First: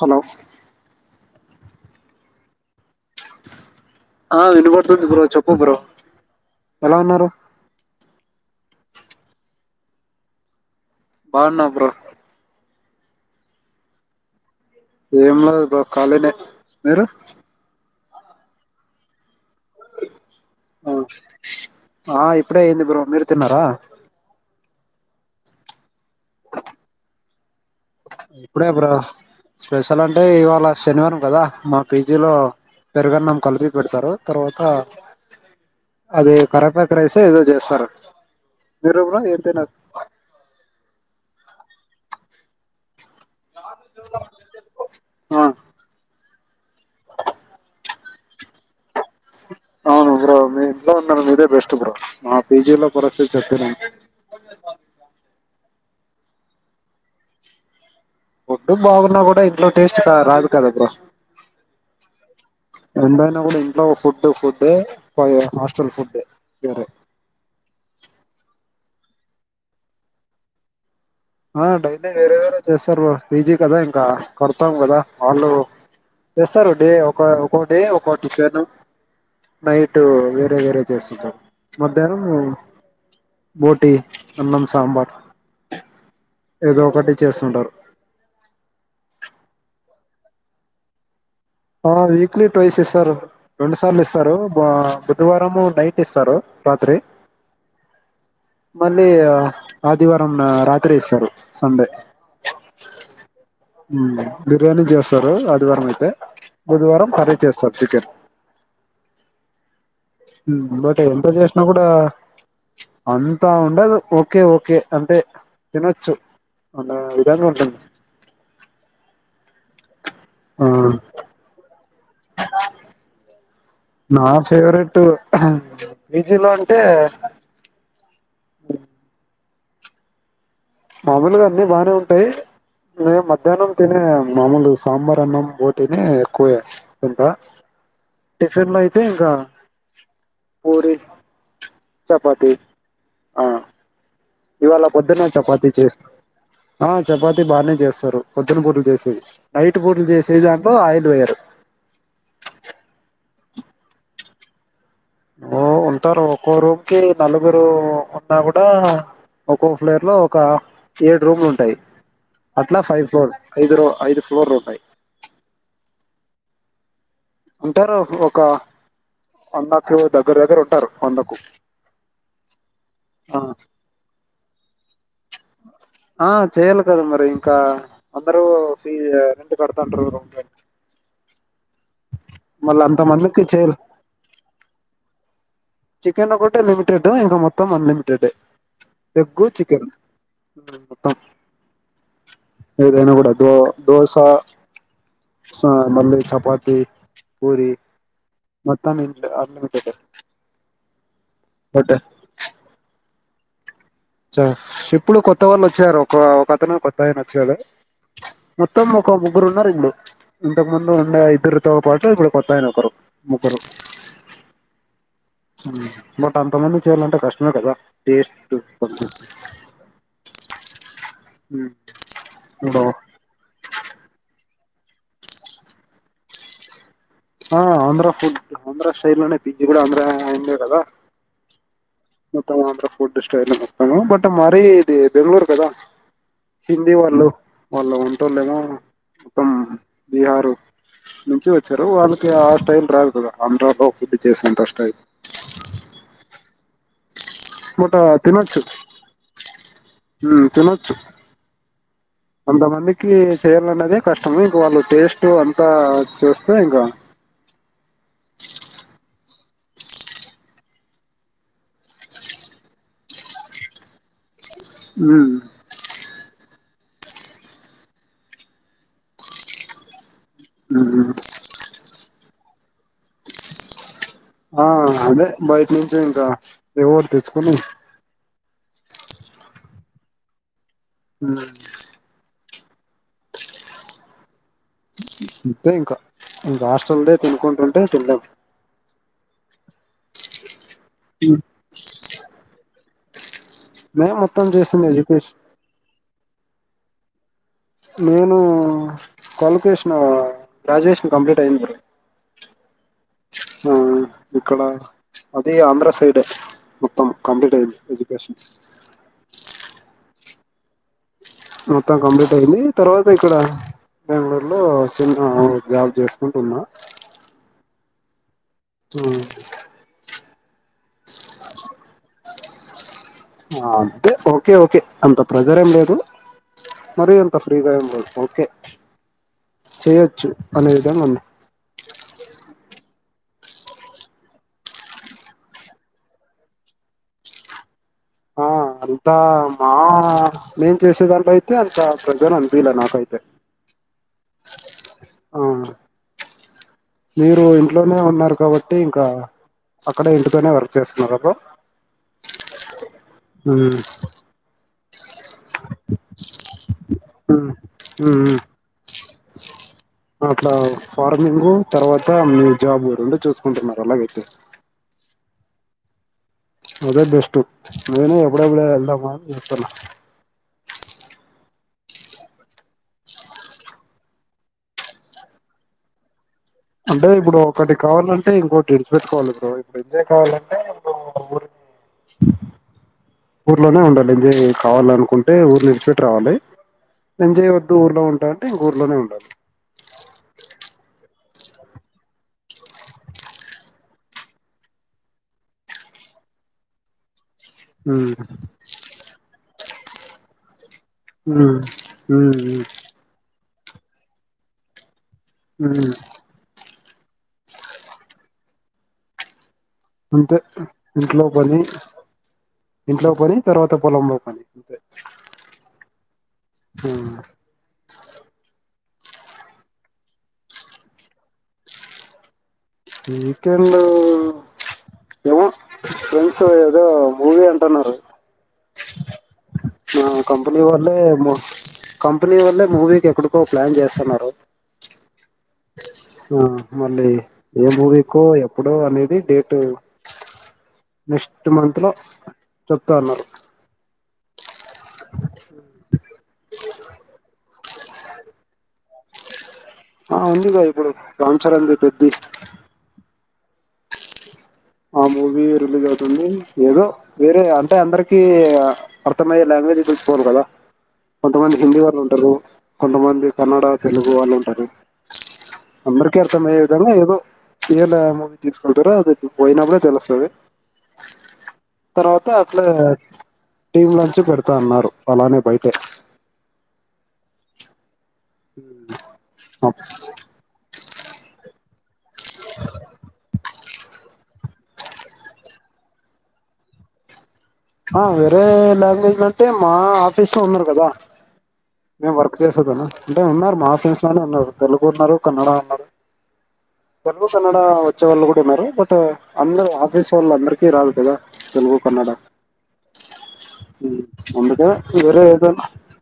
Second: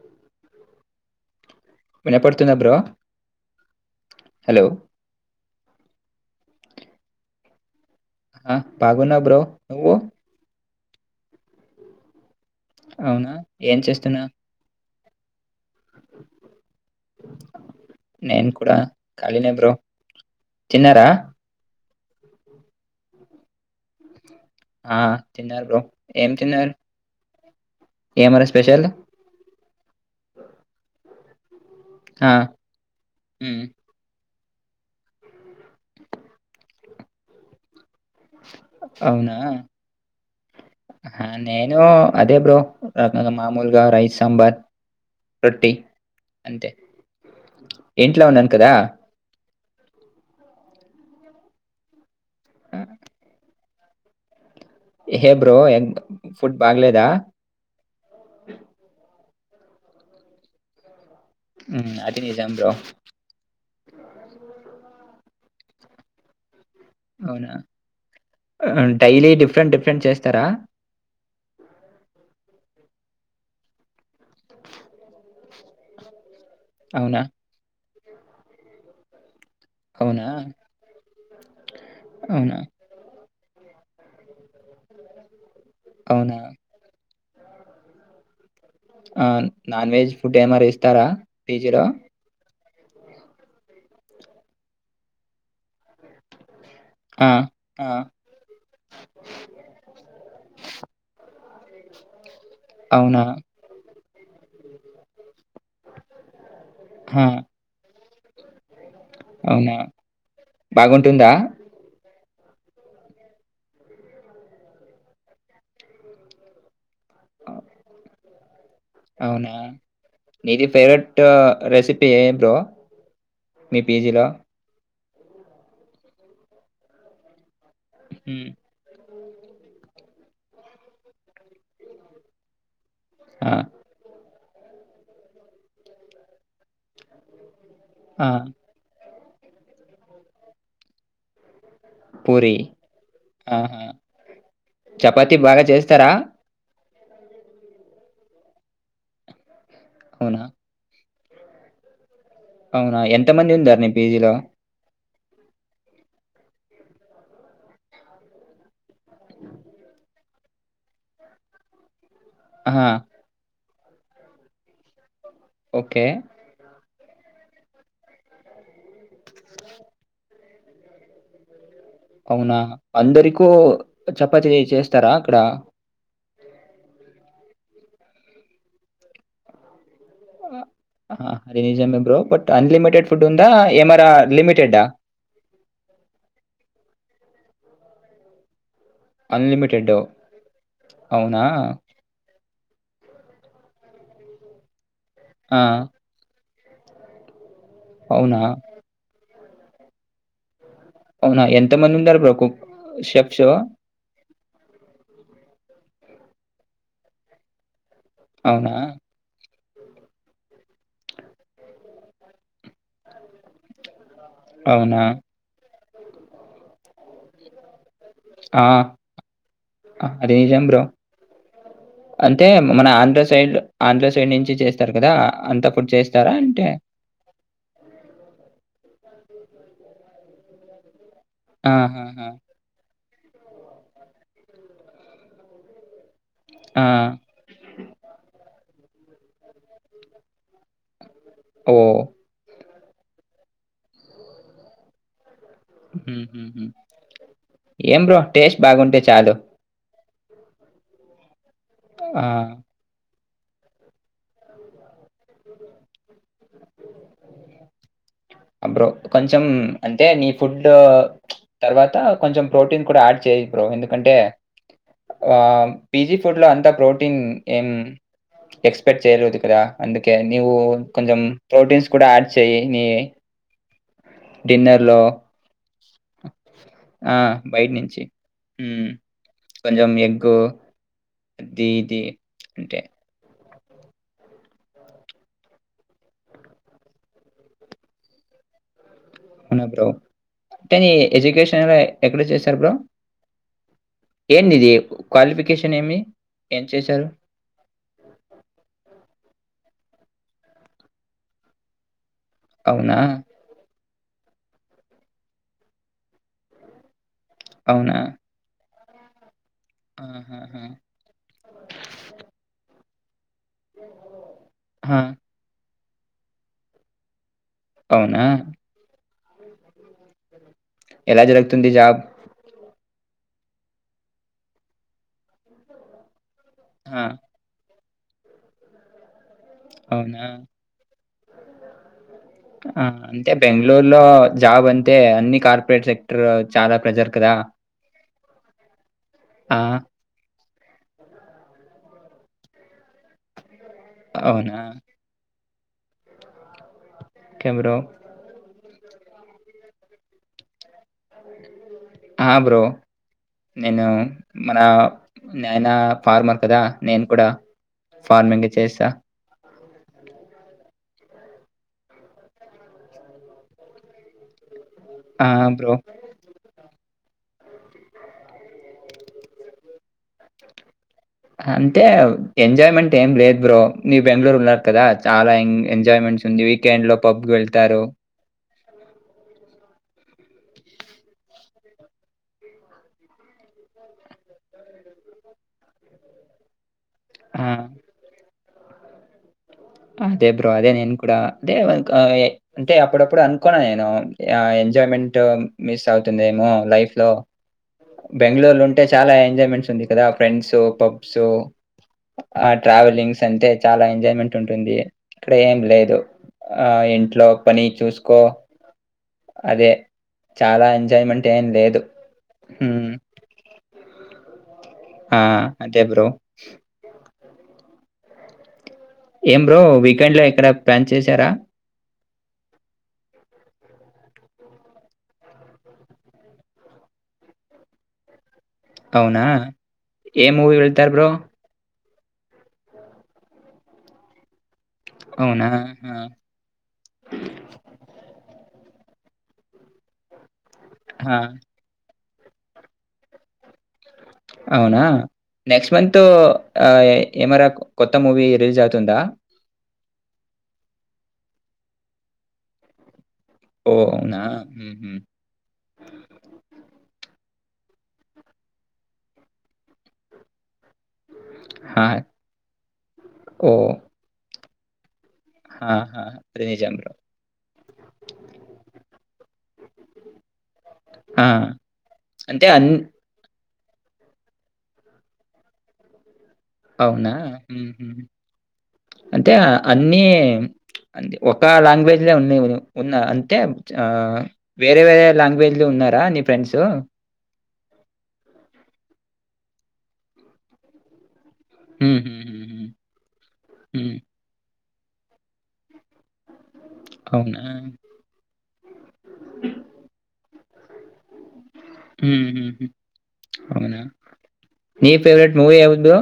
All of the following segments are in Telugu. హలో వినపడుతుంద బ్రో ఆ హలో వినపడుతుంది బ్రో చెప్పు బ్రో ఎలా ఉన్నారు ఆ బాగున్నా బ్రో నువ్వు బాగున్నా బ్రో అవునా ఏం చేస్తున్నావు ఏం లేదు బ్రో ఖాళీనే మీరు నేను కూడా ఖాళీనె బ్రో తిన్నారా ఆ ఇప్పుడే అయింది బ్రో మీరు తిన్నారా ఆా తిన్నారు బ్రో ఏం తిన్నారు ఏమరా ఇప్పుడే స్పెషల్? బ్రో స్పెషల్ అంటే ఇవాళ శనివారం కదా మ పీజీ ఆ! లో పెరుగన్నం హ్మ్. కలిపి పెడతారు తర్వాత అది కరెపకు రైస్ ఏదో చేస్తారు మీరు బ్రో అవునా ఏం తిన్నారు నేను అదే బ్రో రానగ మాములుగా రైస్, సాంబార్, ఆ రొట్టి అంతే ఇంట్లో ఉన్నాను కదా అవును ఉగ్ర అది అవును మేడమ్ ఇదే బస్ట్ బ్ర మా పీజీ ఆ, లో పరిస్థితి చెప్పనండి అ హే బ్రో ఎ ఫుడ్ బాగలేదా ఒడ్డు బాగున్నా కూడా ఎట్లో టేస్ట్ రాదు కదా బ్ర హ్మ్. అది నిజం బ్రో. ఎంతైనా కూడా ఇంట్లో ఫుడ్ ఫుడ్ ఏ ఫ హాస్టెల్ ఫుడ్ వేర అవునా డైలీ డిఫరెంట్ డిఫరెంట్ చేస్తారా ఆ డైలీ వేరేవేరే చేస్తారు పీజీ కదా ఇంకా కడతాం కదా వాళ్ళు చేస్తారు డే ఒక అవునా! ఒక డే కోటి చేను నైట్ అవునా! వేరే వేరే చేస్తుంటారు మధ్యాహ్నం అవునా! బోటి అన్నం సాంబార్ అవునా! ఏదో ఒకటి చేస్తుంటారు ఆ నాన్ వెజ్ ఫుడ్ ఏమరి ఇస్తారా పీజీలో ఆ వీక్లీ వస్ ఇస్తారు రెండు సార్లు ఇస్తారు బుధవారంము నైట్ ఇస్తారు రాత్రి ఆ ఆ, మళ్ళీ ఆదివారం రాత్రి ఇస్తారు సండే అవునా బిర్యానీ చేస్తారు ఆదివారం అయితే బుధవారం ఆ కర్రీ చేస్తారు చికెన్ అవునా భట్ ఎంత బాగుంటుందా చేసినా కూడా అంతా ఉండదు ఓకే ఓకే అంటే తినొచ్చు అ విధానం ఉంటుంది అవునా నీది ఆ ఫేవరెట్ రెసిపీ ఏ బ్రో మీ పీజీలో టు విజలు అంటే హుమ్ మామూలుగా అన్నిీ బానే ఉంటాయి నే ఆ మధ్యాహ్నం తిిన మామూలు సాంబార్ అన్నం పోటీనే ఎక్కువే తింట ఆ టిఫిన్ లో అయితే ఇకా పూరి చపాతి పూరి ఆ ఆహా ఇవాళ పొద్దున్న చపాతి బాగా చేసిన చేస్తారా ఆ చపాతి బాగానే చేస్తారు పొద్దున పూట చేసేది నైట్ పూట చేసే అవునా దాంట్లో ఆయిల్ వేయరు అవునా ఎంత మంది ఉన్నారుా నీ పీజీలో ఓ ఉంటారు ఒక్కో రూమ్ కి నలుగురు ఉన్నా కూడా ఒకక్కో ఫ్లేయర్ లో ఒక ఏడు రూములు ఉంటాయి అట్లా ఆహా ఫైవ్ ప్లోర్ ఐదు రో ఐదు ఫ్లోర్లు ఉంటాయి ఓకే అంటారు ఒక అన్న ఫ్యోతప్ దగ్గరదగ్గర ఉంటారు వందకు అవునా ఆ అందరికో చపా చే చేస్ తరాగ్ క్కడ ఆ చెయాలి కదా మరి ఇంకా అందరు ఫీజు తంట ర ఉంట ఆ ఏ జం ఎ బ్రో బట్ అన్లిమిటెడ్ ఫుడ్ మందికి ఉందా చేయాలి ఎంర్ లిమిటెడ్డా చికెనోకటిే లిమిటెడ్ ఇంకా మొత్తం అన్లిమిటెడ్ ఎగ్గు చికెన్ అన్లిమిటెడ్ అవునా ఏదైన కూడా దో దోస ఆ! స మళ్ళీ చపా ఇ కురి అవునా? మొత్తం ఇంట అవునా బట్ ఎంతమంది ఉన్నారుబ్రోకు శఫ్ శవ చా ఇప్పుడు కొత్త వాలోచ్చారు ఒక ఒక అతను కొత్తయిన వచ్చేారు అవునా? మొత్తం ముఖం ముగ్గురున్నయి ఇడు ఇంతకు ముందు ఉండే ఇద్దరి తో పాటు ఇప్పుడు కొత్తాయిన ఒకరు ముగ్గురు అవునా వాటంతా మంది చెలంటే కష్టమే కదా టేస్ట్ ఆ కొంచెం అది నిజం బ్రో అంటే ఇప్పుడు మన ఆంధ్ర సెడ్ ఆంధ్ర సెడ్ నుంచి చేస్త ారు కదా అంతఃపుడు చేస్తారంటే ఆ ఆంధ్ర ఫుడ్ ఆంధ్ర స్టైలో నే బిజ కూడా ఆంధ్ర అందర్ కదా ఆహాా మొత్తం ఆంధ్ర ఫుడ్ స్టైల్ ఇ మ బట్ మరి ఇది బెంగళూర్ కదా ఆ! హిందీ వాళ్ళు వాళ్ళఉంటలేేమో తొం బిహారు నుంచి వచ్చారు ఓహ్! వాళ్ళకి ఆ స్టైల్ రాదు కదా ఆంధ్రాలో ఫుడ్ చేసినంతష్ట అది హ బట్ ఏం బ్రో టేస్ట్ బాగుంటే చాలు తనుొచ్చు ఆ చేయాలన్నదే కష్టం ఇంక వాళ్ళు టేస్ట్ అంతా చూస్త సేంకా బ్రో కొంచెం అంటే నీ ఫుడ్ తర్వాత కొంచెం ప్రోటీన్ కూడా యాడ్ చేయ బ్రో ఎందుకంటే మ్మ్ ఆ పీజీ ఫుడ్ లో అంతా ప్రో న్ ఎం ఎక్స్పెక్ట్ చేయరుదుకురా అందు మ్మ్ కొంచెం ప్రోటీన్స్ కూడాడ్ చెయ ని ఆ అదే బయట నుంచి ఇంకా ఎరు తెచ్చుకోని కొంచం ఎగ్గూ మ్మ్ దీటి అంటే అంతే ఇంకా ఇం హష్ట్రల్దే తినుకుంటుంటే తినలేము ఆవున బ్రో అంటే నీ ఎడ్యుకేషన్ ఎక్కడ చేశారు బ్రో నే మొత్తం ఏంటిది చేసింది ఎడ్యుకేషన్ క్వాలిఫికేషన్ ఏమి ఎం చేసారు నేను కొల్కష్ గ్రాడుయేషన్ కంప్లీట్ అయి్యంది అవునా ఆ ఇక్కడ అది ఆంధ్ర సైడ్ మొత్తం కంప్లీట్ అయి్యంది ఎడ్యుకేషన్ ఆ హ ఆహా మొత్తం కంప్లీట్ అయింది తర్వాత ఇక్కడ బెంగళూరు లో ఆ, చి జాబ్ చేసుకుంటున్నా అవునా ఉ ఎలా జరుగుతుంది జాబ్ అంతే ఓకే ఓకే అంత ప్రెజర్ ఏం లేదు ఆ, మరి ఎంత ఫ్రీగా ఒ ఓకే అవునా చేయొచ్చు అనేదే మంది ఆ అంటే బెంగళూరులో జాబ్ అంటే అన్ని కార్పొరేట్ సెక్టర్ చాలా ప్రజర్ కదా ఆ అంతా ఆ, మా నిన్ చేసేదాంట్లయితే అంతా ప్రేజ్జర్ అనిపిల నాకైతే అవునా ఆహ్ మీరు ఓకే బ్రో. ఇంట్లోనే ఉన్నారు కాబ బట్టి ఇంకా అక్కడే ఇంటిపైనే వర్క్ చేస్తునరా బ్రో ఆ బ్రో ఉమ్ నేను మన నయినా ఫార్మర్ కదా నేను కూడా ఉమ్ ఉమ్, ఉమ్. ఫార్మింగ్ చేసా అట్లా ఫార్మింగ్ తర్వాత మీ జాబ్ రెండు చూసుకుంటున్నారు అలాగైతే ఆ బ్రో అదే బెస్ట్ నేనే ఎప్పుడ ఎప్పుడే వెళ్దామ అని చుతున్నా అంటే ఎంజాయ్మెంట్ ఏం లేదు బ్రో నీ బెంగళూరు బ్లాక్ కదా చాలా ఎంగ్ ఎంజాయ్మెంట్ అంటే ఇప్పుడు ఒకటి కావాలంటే ఇంకోటి ఇడిసిపెట్టుకోవాలి బ్రో ఇప్పుడు ఎంజయ్ కావాలంటే ఇప్పుడు ఊరిని ఊర్లోనే ఉండాలి ఎంజాయ్ కావాలనుకుంటే ఊరిని ఇడిసిపెట్టి రావాలి ఆ! ఎంజాయ్ వద్దు ఊర్లో ఉంటా ఊర్లోనే ఉండాలి అంతే బ్రో అదే నేను కూడా టే అదే అంటే అప్పుడప్పుడు అనుకోన్నా నేనుఆ ఎంజాయ్మెంట్ మిస్ అవుతుందేమో లైఫ్ లో ఉమ్ బెంగళూరులు ఉంటే చాలా ఎంజాయ్మెంట్స్ ఉంది దా ఫ్రెండ్స్ పబ్సు ఉమ్ ఉమ్ ఆ ట్రావెలింగ్స్ అంటే చాలా ఎంజాయ్ మెంట్ టుంటుంది ఇక్కడ ఏం ఉమ్ ఉమ్. లేదు అ ఆ ఇంట్లో పని చూసుకో అదే అంతే చాలా ఇంట్లో ఎంజాయ్మెంట్ ఏం పని లేదు హ్మ్ ఇంట్లో పని తర్వా పొలంలో పని అంతే ఆ అంతే బ్ర ఏం బ్రో వీకెండ్ లో ఎక్కడ ప్లాన్ చేసారా వీకెండ్ లో ఏమో ఫ్రెండ్స్ ఏదో మూవీ అంటున్నారు అవునా మా ఏ మూవీ కంపనీ వెళ్తారు వాళ్లే బ్రో మొ కంపెనీ వాళ్లే మూవీకి ఎక్కడికో ప్లాన్ చేస్తున్నారు ఆ మళ్ళీ ఏ మూవీ కో ఇప్పుడు అనేది డేట్ ఆ నెక్స్ట్ మంత్ లో చెప్తా ఉన్నారు అవునా నెక్స్ట్ మంత్ ఆ ఎమరా కొత్త మూవీ రిలీజ్ అవుతుందా ఆ ఉందిగా ఇప్పుడు రామ్ చరణ్ ది పెద్ది ఓ అవునా హ్మ్ హ్మ్ ఆ మూవీ రిలీజ్ అవుతుంది ఏదో వేరే అంటే అందరికి అర్థమయ్యే లాంగ్వేజ్ తెలుసుకోవాలి కదా కొంతమంది హిందీ ఆ వాళ్ళు ఉంటారు కొంతమంది ఓ కన్నడ తెలుగు వాళ్ళు ఉంటారు ఆ ఆ అందరికి అది అర్థమయ్యే నిజం బ్రో విధంగా ఏదో ఇయల మూవి తీసుకుంటారో అది పోయినప్పుడే తెలుస్తుంది ఆ తర్వాత అంటే అట్లా అన్ టీవిలో నుంచే పెడతా అన్నారు అలానే బయటే అవునా అంటే అన్ని ఒక లాంగ్వేజ్ ఉన్నాయి ఉన్నా అంటే వేరే వేరే లాంగ్వేజ్ లో ఉన్నారా నీ ఫ్రెండ్స్ ఆ వేరే లాంగ్వేజ్ అంటే మా ఆఫీస్ లో ఉన్నారు కదా హ్మ్. మేము హ్మ్. వర్క్ హ్మ్. చేసేదాన అంటే ఉన్నారు మా హ్మ్. హ్మ్. ఆఫీస్ లోనే ఉన్నారు తెలుగు ఉన్నారు కన్నడ ఉన్నారు తెలుగు అవునా? కన్నడ వచ్చే వాళ్ళు కూడా ఉన్నారు బట్ అందరు ఆఫీస్ వాళ్ళు అందరికి చీరాల దగ్గర తెలుగు కన్నడ హ్మ్. హ్మ్. ఉమ్, అందుకే నీ వేరే ఫేవరేట్ మువీ ఏదైనా ఎవద్దో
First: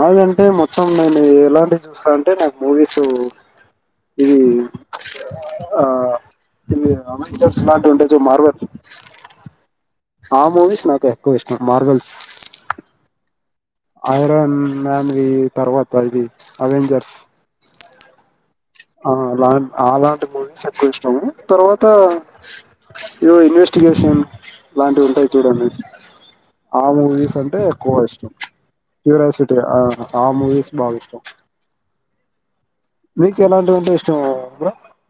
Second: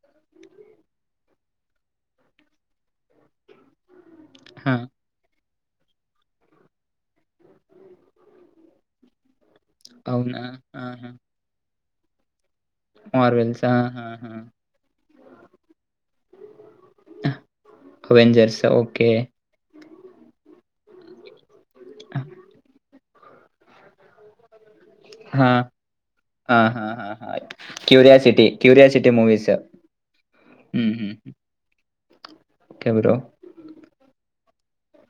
బాగంటే మొత్తం నేను ఎలాంటి చూస్తా అంటే నాకు మూవీస్ ఇ హా ఆ ఇవి అమెస్లాంటి ఉండే మార్వ అవునా? ఆ మూవీస్ నాకు ఆహా! ఎక్కువ ఇష్టం మార్బల్స్ మార్వెల్స్ అయర ఆహాహా! [unintelligible] తర్వాత తయివి అవెంజర్స్ 'అవెంజర్స్' ఓకే. ఆ అలా ఆలాంటి మ తక్కువ ఇష్టము తర్వాత ఏవో ఇన్వెస్టిగేషన్ ఇలాంటివి ఉంటాయి ఆ! చూడండి ఆ ఆహాహాహా! మూవీస్ అంటే ఎక్కువ ఇష్టం 'క్యూరియాసిటీ', మూవీస్. క్యూరియాసిటీ ఆ మూవీస్ హ్మ్. బాగా హ్మ్. ఇష్టం ఓకే బ్రో. మీ ఎలాంటింట ఇష్టం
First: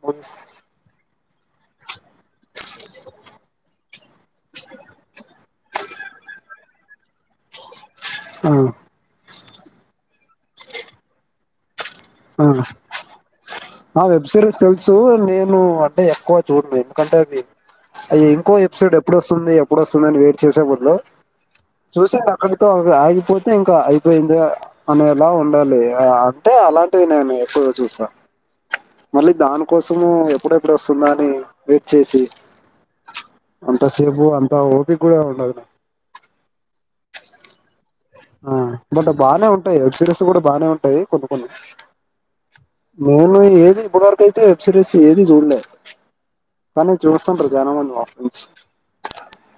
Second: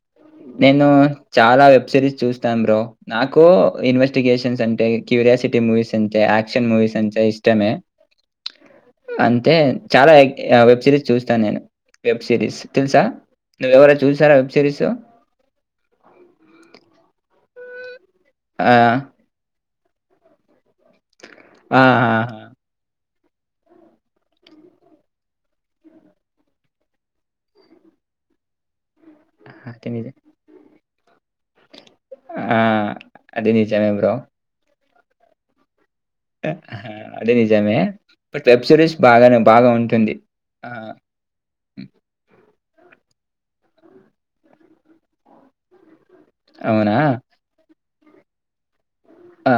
మూవీస్ నేను చాలా వెబ్ సిరీస్ చూస్తాను బ్రో నాకు ఇన్వెస్ట్ స్గేషన్స్ అంటే క్యూరియాసిటీ మూవీస్ అంతే యాక్షన్ మూవీస్ అంటే ఇష్టమే ఆ అయితే చాలా వెబ్ సిరీస్ చూస్తాను నేను వెబ్ సిరీస్ ఆ తెలుసా నువ్వ ఎవర చూసారా వెబ్ సిరీస్ నేను అంటే ఎక్కువ చూడను ఎందుకంటే అయ్య ఇంకో ఆ! ఎపిసోడ్ ఎప్పుడు వస్తుంది ఇప్పు వస్తుందనియిట్ చేేసెబా హలో ఆ! ఆ! చూస అక్కడితో ఆ పోతే ఇంకా అయిపోయింది అనేలా ఉండాలి అంటే అలాంటి ఎప్పు చూసా మళ్ళీ ఆ, అది దానికోసం నిజ ఎప్పుడెప్పుడు వస్తు సన్నారు వెయిట్ చేసి ఆ! అది అంత నిజమే బ్రో. సేపు అంత ఓేపీక గు ఉ అదే నిజమే బట్ ఆ వెబ్ సిరీస్ బట్ బాగానే బానే బాగా ఉంటాయి ఉంటుంది. వెబ్సిరీస్ కూడా బాగానే ఆ! ఉంటాయి కొన్ని కొన్ని నేను ఏది ఇప్పటి వరకుయితే వెబ్ సిరీస్ ఏది చూడలేదు కానీ అవునా? చూసం ప్రధారంం వంద ఆ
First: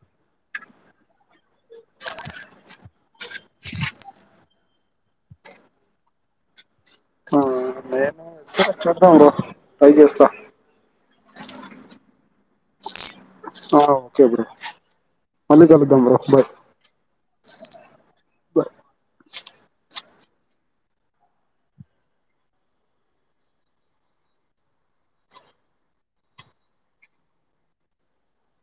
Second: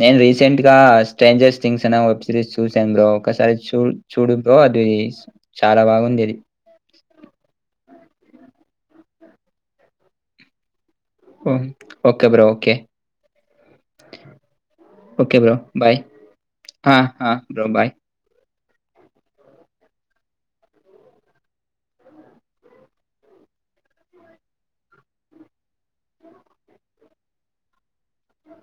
నేను రీసెంట్ గా స్ట్రేంజర్స్ వబ్ సిరిస్ చూ స్ర కస చూడ ది చాలా బాగుంది అది ఆ నేను చడా ట్రై చేస్తా ఓ ఓకే బ్రో ఓకే ఆ ఓకే బ్రో ఓకే బ్రో మళ్ళీ బయ కలుద్దాం bro bye bro bye bro అ